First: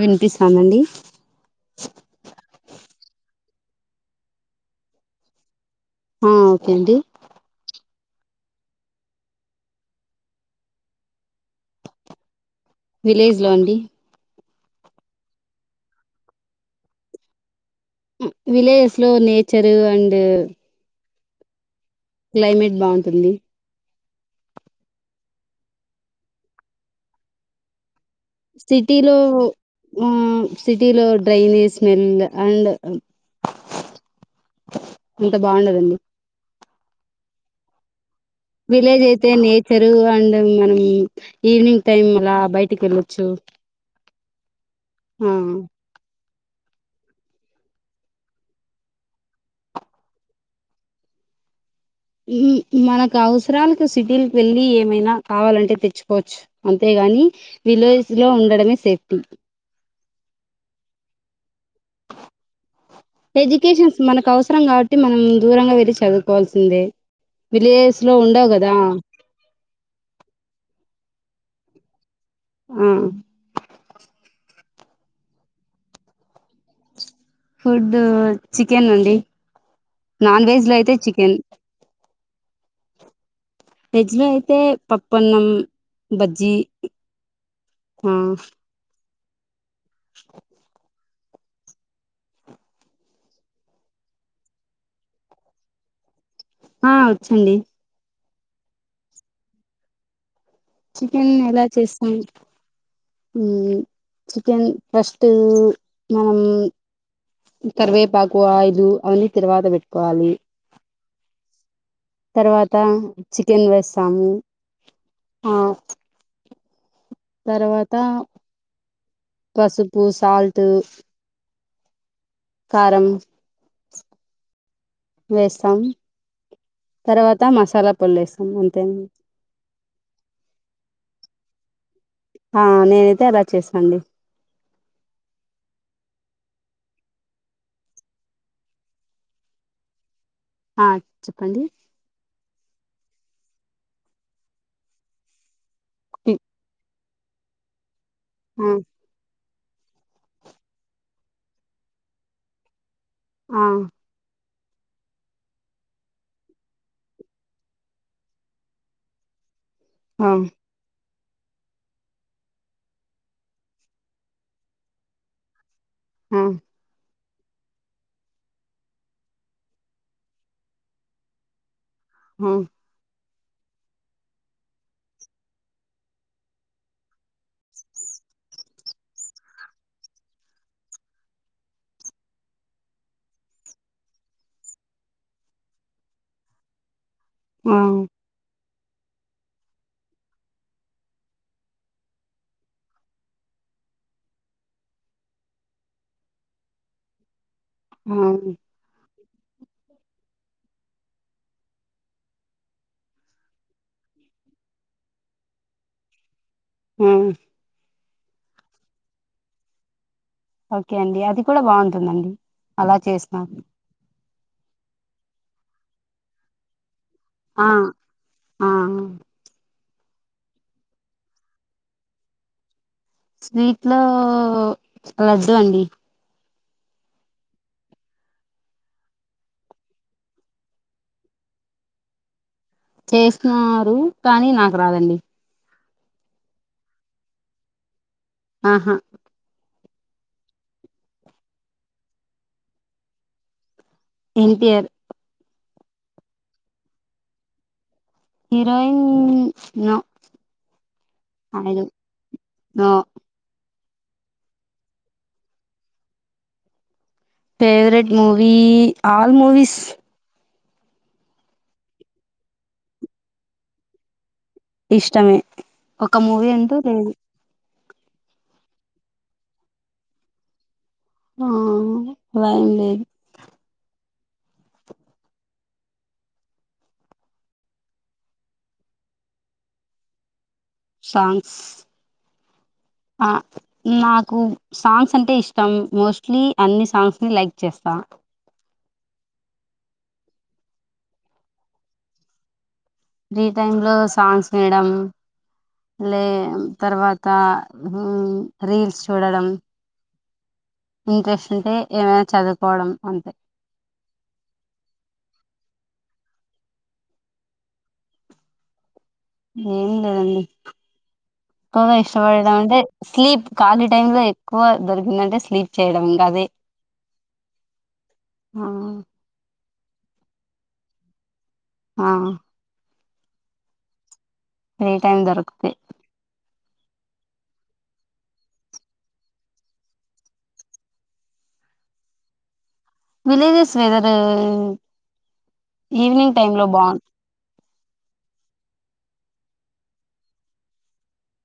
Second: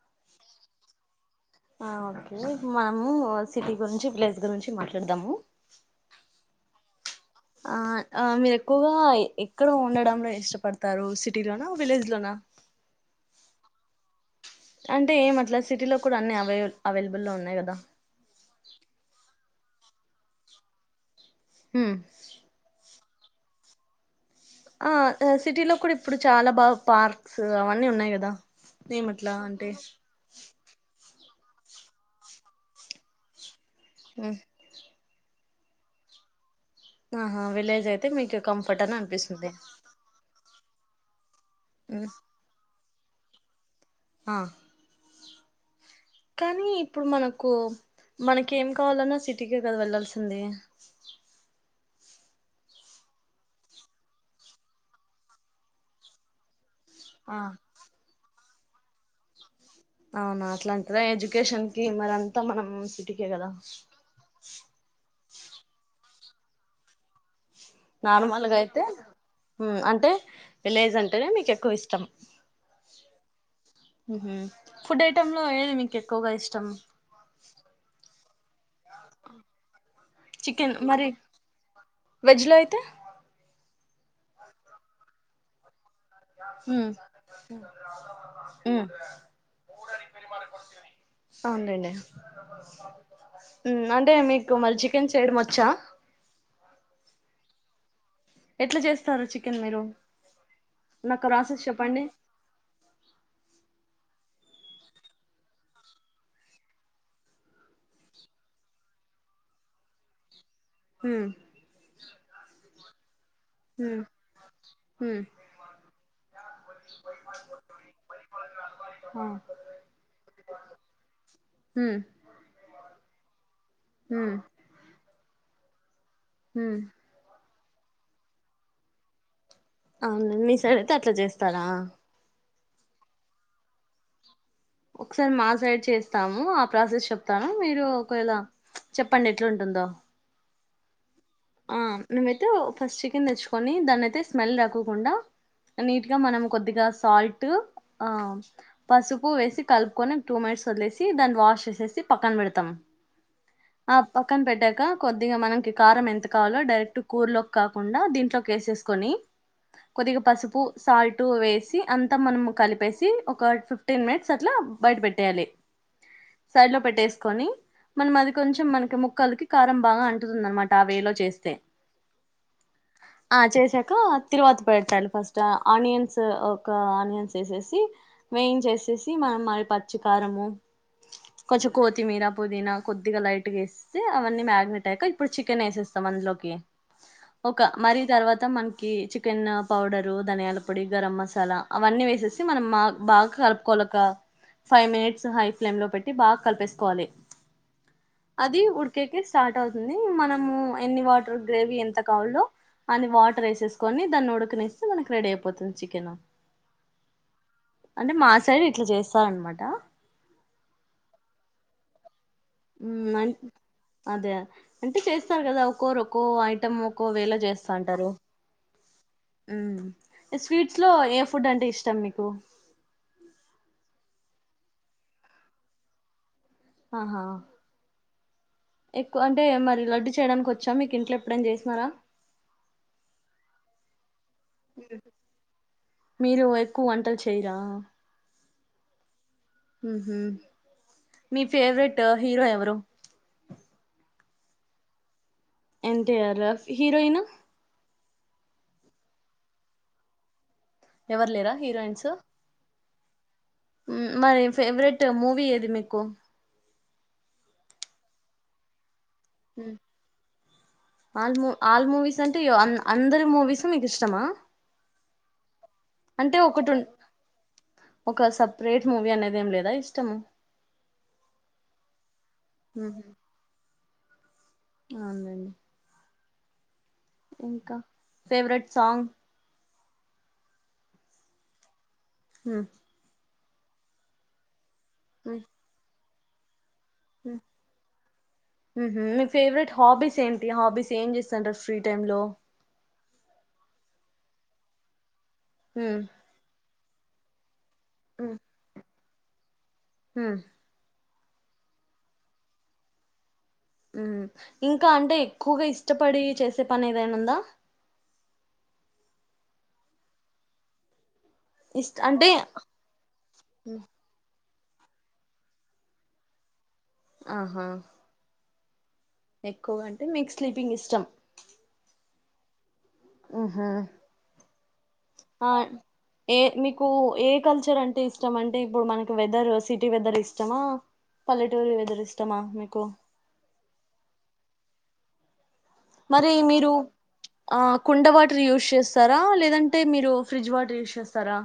వినిపిస్తందండి ఆ ఒకే మామూ సిటి గురించి ప్లెజ్ గురించి మాట్లడదాము ఉ ఓకే అండి ఆ ఆ మీరెక్కువగా ఎక్కడ ఉండడంలొ ఇష్టపడ్తారు సిటీ లోనా విలేజ్ లోనా విలేజ్ లో అండి అంటే ఏం అట్ల సిటి లొ కూడ అన్ని అవై అవైలబుల్ లో ఉన్నయి కదా ఉ విలేజ్ లో నేచరూ అండు ఉ క్లైమేట్ బాంటుంది ఆ అ సిటీ లో కూడ ఇప్పుడు చాల బాగ్ పార్క్సు అవన్ని ఉన్నాయి కద సిటీలో ఊ సిటీలో డ్రైనేజీ స్మెల్ అండ్ ఉ ఇంత బాగుండదండి ఆహా విలేజ్ ఐ విలేజ్ అయితే నేచరు అండ్ మనం ఈవినింగ్ టైం హ్మ్ అలా బయటికి వెళ్ళ చు ఆ ఉ కానీ ఇప్పుడు మనకు మనకి ఏం కావాలన్నా సిటీకి కదా వెళ్లాల్సింది. [inaudible] మనకు అవసరాలకు సిటీలకి వెళ్ళి ఏమైనా కావాలంటే తెచ్చుకోవచ్చు. అంతేగాని ఆ విలేజ్ లో ఉండడమే సేఫ్టీ అవునా అట్లా అంటారా ఎడ్యుకేషన్ కి మరంతా మనం సిటీకే కదా ఎడ్యుకేషన్స్ మనకు అవసరం కాబట్టి మనం దూరంగా వెళ్ళి చదువు కోవాల్సిందే నార్మల్గా అయితే అంటే విలేజ్ అంటేనే మీకు ఎక్కువ ఇష్టం. ఉమ్మ్ మ్మ్ ఫుడ్ ఐటెమ్ లో ఏది మీకు ఎక్కువగా ఇష్టం. ఫుడ్ చికెన్ అండి నాన్ వెజ్ చికెన్ లో అయితే మరి చికెన్ వెజ్ లో అయితే వేజ్ లో అయితే పప్పు అన్నం. ఉమ్ ఆ ఉమ్ [inaudible] అవునండి. అంటే మీకు మరి చికెన్ చేయడం వచ్చా. ఆ వచ్చండి. ఎట్లా చేస్తారు చికెన్ మీరు నాకు చికెన్ ప్రాసెస్ ఎలా చెప్పండి చేస్తాం. మ్మ్ చికెన్ ఫస్టు మనం కరివేపాకు ఆయిలు అవన్నీ తర్వాత పెట్టుకోవాలి. ఉమ్ తర్వాత చికెన్ వేసాము ఆ తర్వాత పసుపు, సాల్ట్ ఉమ్మ్ కారం వేస్తాం. మ్మ్ త మసాలా పొడ్లు ఎసుకున్నాం అంతే అండి అవును మీ సైడ్ అయితే అట్లా చేస్తారా. ఆ నేనైతే అలా చేస్తానండి. ఒకసారి మా సైడ్ చేస్తాము ఆ ప్రాసెస్ చెప్తాను మీరు ఒకవేళ చెప్పండి ఎట్లాంటుందో ఆ చెప్పండి ఆ మెమైతే ఫస్ట్ చికెన్ తెచ్చుకొని దాన్నియితే స్మెల్ రాకోకుండా నీట్గా మనం కొద్దిగా సాల్ట్ ఆ ఆ పసుపు వేసి కలుపుకొని టూ మినిట్స్ వదిలేసి దాన్ని వాష్ చేసేసి పక్కన పెడతాం. ఆ పక్కన పెట్టాక కొద్దిగా మనకి కారం ఎంత డైరెక్ట్ కూర లోకి కాకుండా దీంట్లోకి ఎసేసుకుని కొద్దిగా ఆ పసుపు సాల్ట్ టూ వేసి అంతా మనం కలిపేసి ఒక ఫిఫ్టీన్ మినిట్స్ అట్లా బయట పెట్టేయాలి. ఆ సైడ్ లో పెట్టేసి కొని మనం అది కొంచెం మనకి ముక్కలకి కారం బాగా అంటుతుంది అనమాట ఆ వేలో చేస్తే ఉమ్ ఆ చేసాక తిరువాతి పెట్టండి ఫస్ట్ ఆనియన్స్ ఒక ఆనియన్స్ ఎసేసి వేన్ చేసేసి మనం మరి పచ్చికారము కొంచెం కొత్తిమీర పుదీనా కొద్దిగా లైట్గా ఎసేసి అవన్నీ మ్యాగినేట్ అయ్యాక ఇప్పుడు చికెన్ ఎసేసి తమ అందులోకి ఒక ఆ మరి తర్వాత మన చికెన్ పౌడరు ధనియాల పొడి గరం మసాలా అవన్నీ వేసేసి మనం బాగా కలుపుకో లక ఫైవ్ మినిట్స్ హై ఫ్లేమ్ లో పెట్టి బాగా కలిపేసుకోవాలి అది ఆ ఉడికేకి స్టార్ట్ అవుతుంది మనము ఎన్ని వాటర్ గ్రేవీ ఎంత కావాలో అన్ని వాటర్ వేసేసుకొని దాన్ని ఉడుకనిస్తే మనకు రెడీ అయిపోతుంది చికెన్ ఉమ్ అంటే మా సైడ్ ఇట్లా చేస్తారనమాట ఓకే అండి అది కూడా బాగుంటుందండి అలా మ్మ్ అ చేసిన అదే అంటే చేస్తారు కదా ఒక్కోరు ఒక్కో ఐటెం కోవేళ ఆ చేస్తాంటారు ఆ ఉమ్ స్వీట్స్ లో ఏ ఫుడ్ అంటే ఇష్టం మీకు స్వీట్ లో లడ్డు అండి ఆహా ఎక్కువ అంటే మరి లడ్డు చేయడానికి వచ్చా మీకు ఇంట్లో ఎప్పుడైన చేసినార చేసినారు కానీ నాకు రాదండి మీరు ఎక్కువ వంటలు చేయరా ఆహా మీ ఫేవరెట్ హీరో ఎవరు ఎన్టీఆర్ ఎన్టీఆరా, హీరోయిన్ హీరోయిన్ న ఎవరు లేరా హీరోయిన్స్ నో మరి ఫేవరెట్ మూవి ఎది మీకు favourite movie all movies all మూ ఆల్ మూవీస్ అంటే అన్ అందరి మూవీస్ మీకు ఇష్టమా ఇష్టమే ఒక అంటే మూవీ ఒకటి అంటు లేదు ఒక సపరేట్ మూవీ అనేది ఏం లేదా ఇష్టము ఆ లేదు లేదు అవునులేండి ఇంకా ఫేవరెట్ సాంగ్ సాంగ్స్ ఉ నాకు సాంగ్స్ అంటే ఇష్టం మోస్ట్లీ అన్ని సాంగ్స్ ని లైక్ చేస్తా మీ ఫేవరెట్ హాబీస్ ఏంటి హాబీస్ ఏం చేస్తంటారు ఫ్రీ టైమ్ లో ఫ్రీ టైమ్ లో సాంగ్స్ వినడం లే తర్వాత ఉ రీల్స్ చూడడం ఉ ఇంట్రెస్ట్ ఉంటే ఏమైనా చదువుకోవడం అంతే ఉ ఇంకా అంటే ఎక్కువగా ఇష్టపడి చేసే పని ఏదైనా ఉందా ఏం లేదండి కువ ఇష్టపడేది అంటే స్లీప్ ఖాలీ టైమ్ లో ఎక్కువ దొరికిందంటే స్లీప్ చేయడం అదే ఆహా ఆ ఎక్కువగా అంటే మీకు స్లీపింగ్ ఇష్టం ఆ ఉహు ఫ్రీ టైం ఆ దొరికితే ఏ మీ కు ఏ కల్చర్ అంటే ఇష్టం అంటే ఇప్పుడు మనకి వెదర్ సిటీ వెదర్ ఇష్టమా పల్లెటూళ్ళ వెదరు ఇష్టమా మీకు విలేజస్ వెదరు మరి మీరు ఆ కుండ వాటర్ యూస్ చేస్ ఇస్తారా లేదంటే మీరు ఫ్రిడ్జ్ వాటర్ యూస్ చేస్తారా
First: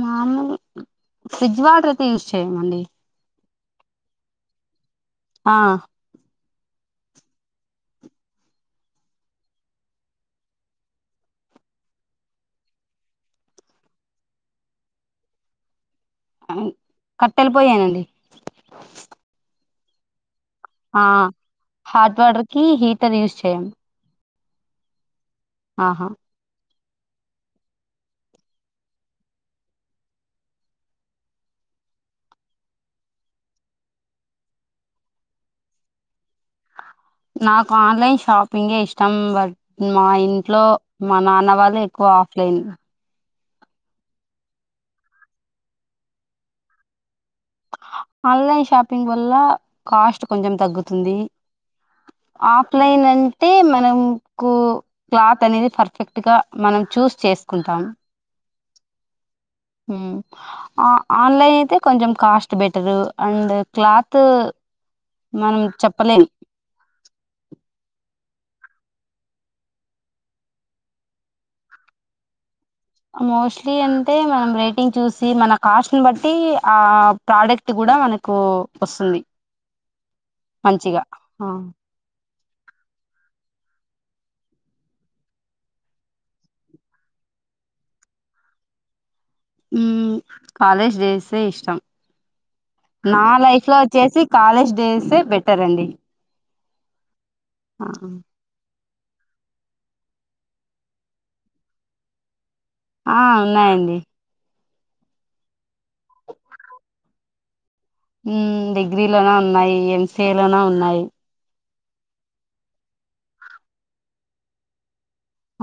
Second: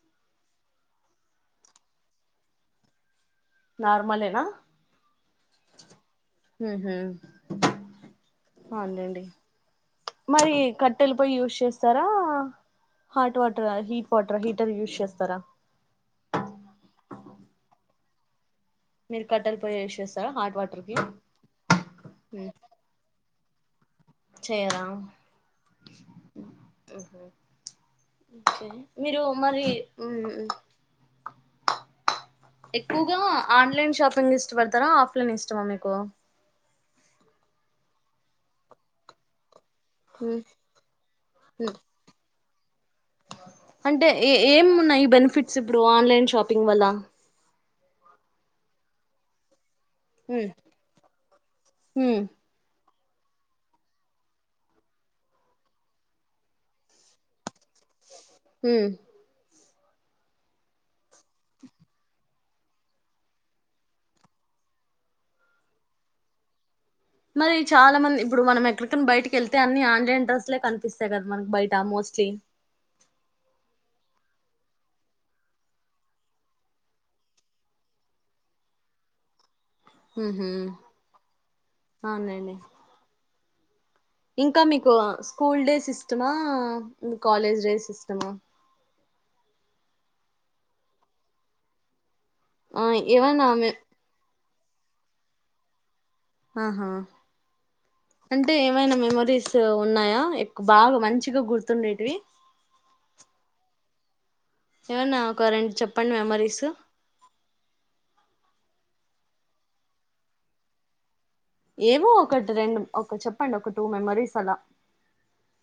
మామూ ఫ్రిడ్జ్ వాటర్ అయితే యూస్ చేయమండి నార్మలేనా ఆ ఉహు అవునులేండి మరి కట్టెలు పోయి యూస్ చేస్తారా hot water heat water heater use చేస్తారా కట్టెల పోయేనండి మీరు కట్టెల పోయే యూస్ చేస్తారా హాట్ వాటర్ ఆ కి హాట్ వాటర్ కి హీటర్ యూస్ చేయం చేయర ఆహా ఓహో కే మీరు మరి [inaudible] ఎక్కువగా ఆన్లైన్ షాపింగ్ ఇష్టపడతారా ఆఫ్లైన్ ఇష్టమా మీకు నాకు ఆన్లైన్ షాపింగ్య్ ఇష్టం బట్ మా మ్మ్ ఇంట్లో మా నాన్న వాళ్ళు ఎక్కువ ఆఫ్లైన్ అంటే ఏ ఏం ఉన్నాయి బెనిఫిట్స్ ఇప్పుడు ఆన్లైన్ షాపింగ్ వల్ల ఆన్లైన్ షాపింగ్ వల్ల కాస్ట్ హ్మ్ కొంచెం తగ్గుతుంది ఆఫ్లైన్ అంటే మనంకు క్లాత్ అనేది పర్ఫెక్ట్ గా మనం చూస్ చేసుకుంటాం హమ్ ఆన్లైన్ అయితే కొంచెం కాస్ట్ బెటరు అండ్ క్లాత్ మనం చెప్పలేము మరి చాలా మంది ఇప్పుడు మనం ఎక్కడికనా బయటికి వెళ్తే అన్ని ఆన్లైన్ంట్రెస్లే కనిపిస్తాయి కదా మనకి బయట ఆమోస్ట్ సే మోస్ట్లీ అంటే మనం రేటింగ్ చూసి మన కాస్ట్ని బట్టి ఆ ప్రోడక్ట్ కూడా కూడా మనకు వస్తుంది అహో మంచిగా అవునులేండి ఇంకా మీకు స్కూల్ డేస్ ఇష్టమా కాలేజ్ డేస్ ఇష్టమా కాలేజ్ డేస్నే ఇష్టం ఆ నా ఏవైనా లైఫ్ ఆమె లో వచ్చేసి కాలేజ్ డేస్యే బెటర్ అండి ఆహా ఆ అంటే ఎ మైన మెమరీస్ ఉన్నాయా ఎక్కువ బాగా మంచిగా గుర్తుండేటివి ఆ ఉన్నాయండి ఏమన్నా ఒకరెం చెప్పండి మెమరీస్ డిగ్రీలోన ఉన్నాయి ఎంసఏ లోన ఉన్నాయి ఏవో ఒకటి రెండు ఒక చెప్పండి ఒక టూ మెమరీస్ అలా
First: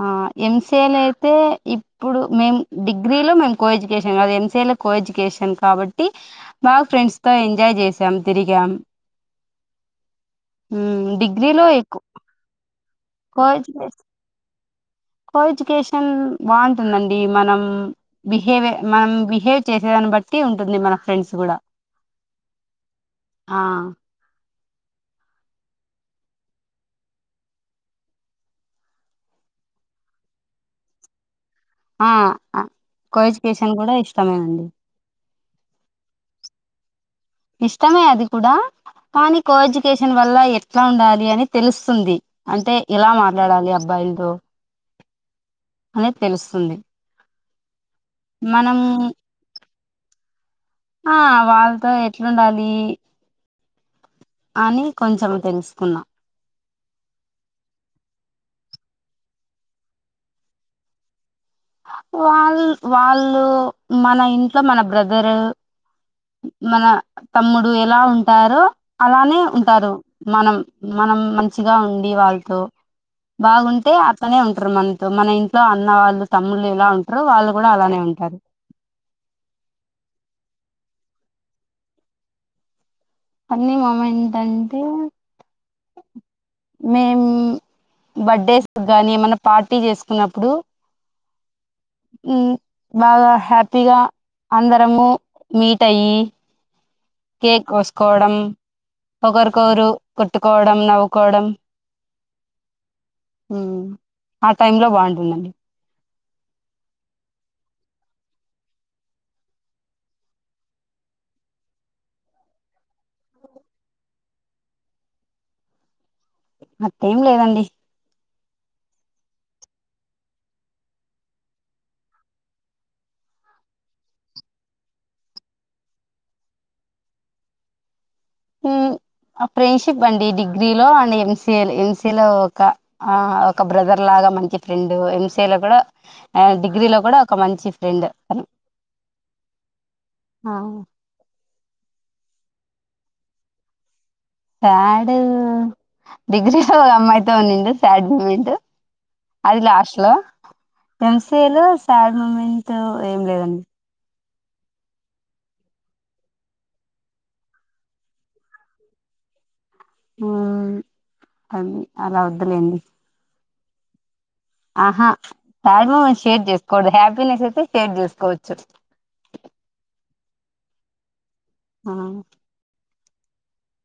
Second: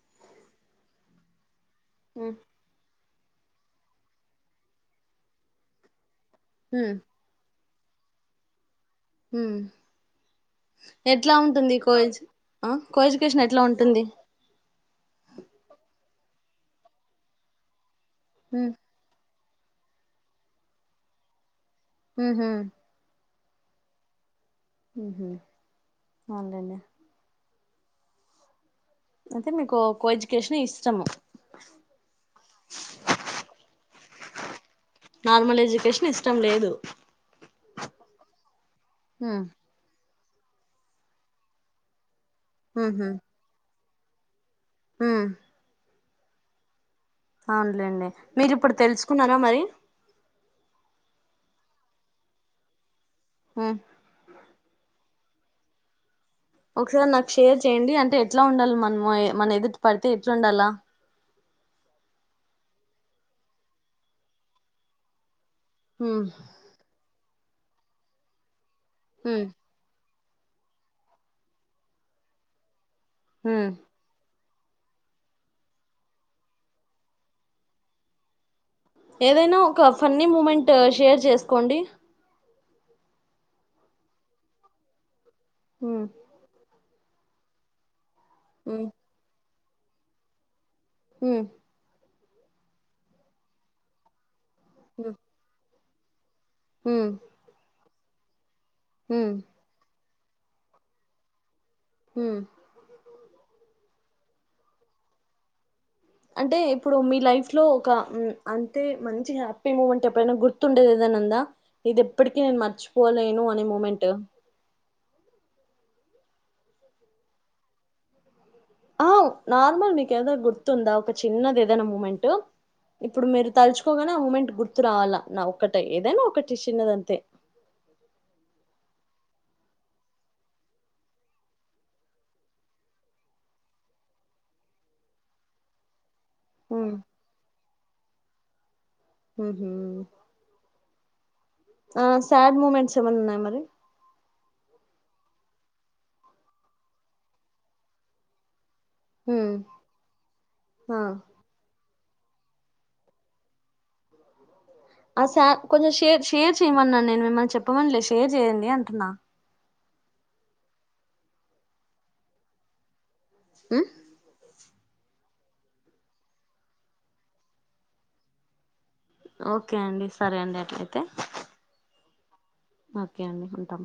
ఆ ఎంసఏల్ అయితే ఇప్పుడు హ్మ్ మేం డిగ్రీలో మే కోఎడ్యుకేషన్ కాదు ఎంసి కోఎడ్యుకేషన్ కాబట్టి మాకు ఫ్రెండ్స్ తో ఎంజాయ్ చేసి సన్ తిరిగాం ఉమ్ మ్మ్ ఎట్లా డిగ్రీలో ఉంటుంది ఎక్కువ కోజ్ కోజ్ కషన్ కో ఎట్లా ఎడ్యుకేషన్ ఉంటుంది కో ఎడ్యుకేషన్ బాగుంటుందండి మనం బిహేవియ హ్మ్ మనం బిహేవ చేసేదాన్ని బట్టి ఉంటుంది మన ఫ్రెండ్స్ కూడా ఉమ్మ్ మ్ ఆ ఉమ్ అవునులేండ్ అంటే మీకు కో కోఎడ్యుకేషన్ ఇష్టము ఆ కోఎజుకేషన్ కూడా ఇష్టమేనండి నార్మల్ ఎడ్యుకేషన్ ఇష్టం లేదు ఇష్టమే అది కూడా కానీ హ్మ్ కోఎడ్యుకేషన్ వల్ల ఎట్లా ఉండాలి అని తెలుస్తుంది అంటే ఎలా మాట్లాడాలి అబ్బాయిలతో మ్మ్ అనే తెలుస్తుంది అవునులేండి మీరిప్పుడు మనం తెలుసుకున్నారా మరి ఆ వాళ్ళతో ఎట్లుండాలి ఆ అని కొంచెం తెలుసుకున్నాం ఒకసారి నాకు షేర్ చేయ్యడి అంటే ఎట్లా ఉండాలి మనము మన ఎదుటి పడితే ఎట్లా ఉండాలా వాళ్ళు వాళ్ళు మన ఇంట్లో మన బ్రదరు హ్మ్ మన తమ్ముడు ఎలా ఉంటారో అలానే హ్మ్ ఉంటారు మనం మనం మంచిగా ఉండి వాళ్ళతో హ్మ్ బాగుంటే అతనే ఉంటు మనతో మన ఇంట్లో అన్న వాళ్ళు తమ్ముళ్ళ ఇలా ఉంటారు వాళ్ళు కూడా అలానే ఉంటారు ఏదైనా ఒక ఫన్నీ మూమెంట్ షేర్ చేసుకోండి పన్నీ మూమెంట్ అంటే హమ్ మేం బర్త్డేస్ హ్మ్ గాని ఏమన్నా పార్టీ చేసుకున్నప్పుడు హమ్ బాగా హ్యాపీగా అందరము హ్మ్ మీట్ అయ్యి హ్మ్ కేక్ కోసుకోవడం హ్మ్ ఒకరికొకరు కొట్టుకోవడం నవ్వుకోవడం ఉమ్ ఆ టై లో బాగుంటుందండి అంటే ఇప్పుడు మీ లైఫ్ లో ఒక అంతే మంచి హ్యాపీ మూమెంట్ ఎప్పుడైనా గుర్తుండేది ఎదైనా ఉందా ఇది ఎప్పటికీ నేను మర్చిపోలేను అనే మూమెంట్ అటా ఎం లేదండి ఆ నార్మల్ మీకు ఏదో గుర్తుందా ఒక చిన్నది ఏదైనా మూమెంట్ ఇప్పుడు మీరు తలుచుకోగానే ఆ మూమెంట్ గుర్తు రావాలా నా ఒక్కట ఏదైనా ఒకటి చిన్నదంతే హమ్ ఆ ఫ్రెండ్షిప్ అండి డిగ్రీ లో అండ్ ఎంసిఏ ఎంసిఏ లో ఒక ఆ ఒక బ్రదర్ లాగా మంచి ఫ్రెండ్ ఎంసీఎ లో కూడా డిగ్రీ హ్మ్ లో కూడా ఒక మంచి ఫ్రెండ్ ఉహుమ్ ఆ శాడ్ మూమెంట్స్ ఏమన్నా ఉన్నాయా మరి స్యాడ్ డిగ్రీలో ఒక అమ్మాయితో ఉనింది స్యాడ్ మూమెంట్ హ్మ్ అది లాస్ట్ లో ఆ ఎంసిఏ లో శ్యాడ్ మూమెంట్ ఏం లేదండి ఆ శ్వాడ్ కొంచెం షేర్ షేర్ చేయమన్నాను నేను మిమ్మల్ని చెప్పమని లేదు షేర్ చేయండి అంటున్నా ఉమ్ అని అలా వద్దలేండి ఉమ్ ఆహా శ్వాడ్ మూమెంట్స్ షేర్ చేసుకోకూడదు హ్యాపీనెస్ అయితే షేర్ చేసుకోవచ్చు ఓకే అండి సరే అండి ఎట్లాయితే ఆమ్ ఓకే అండి ఉంటాం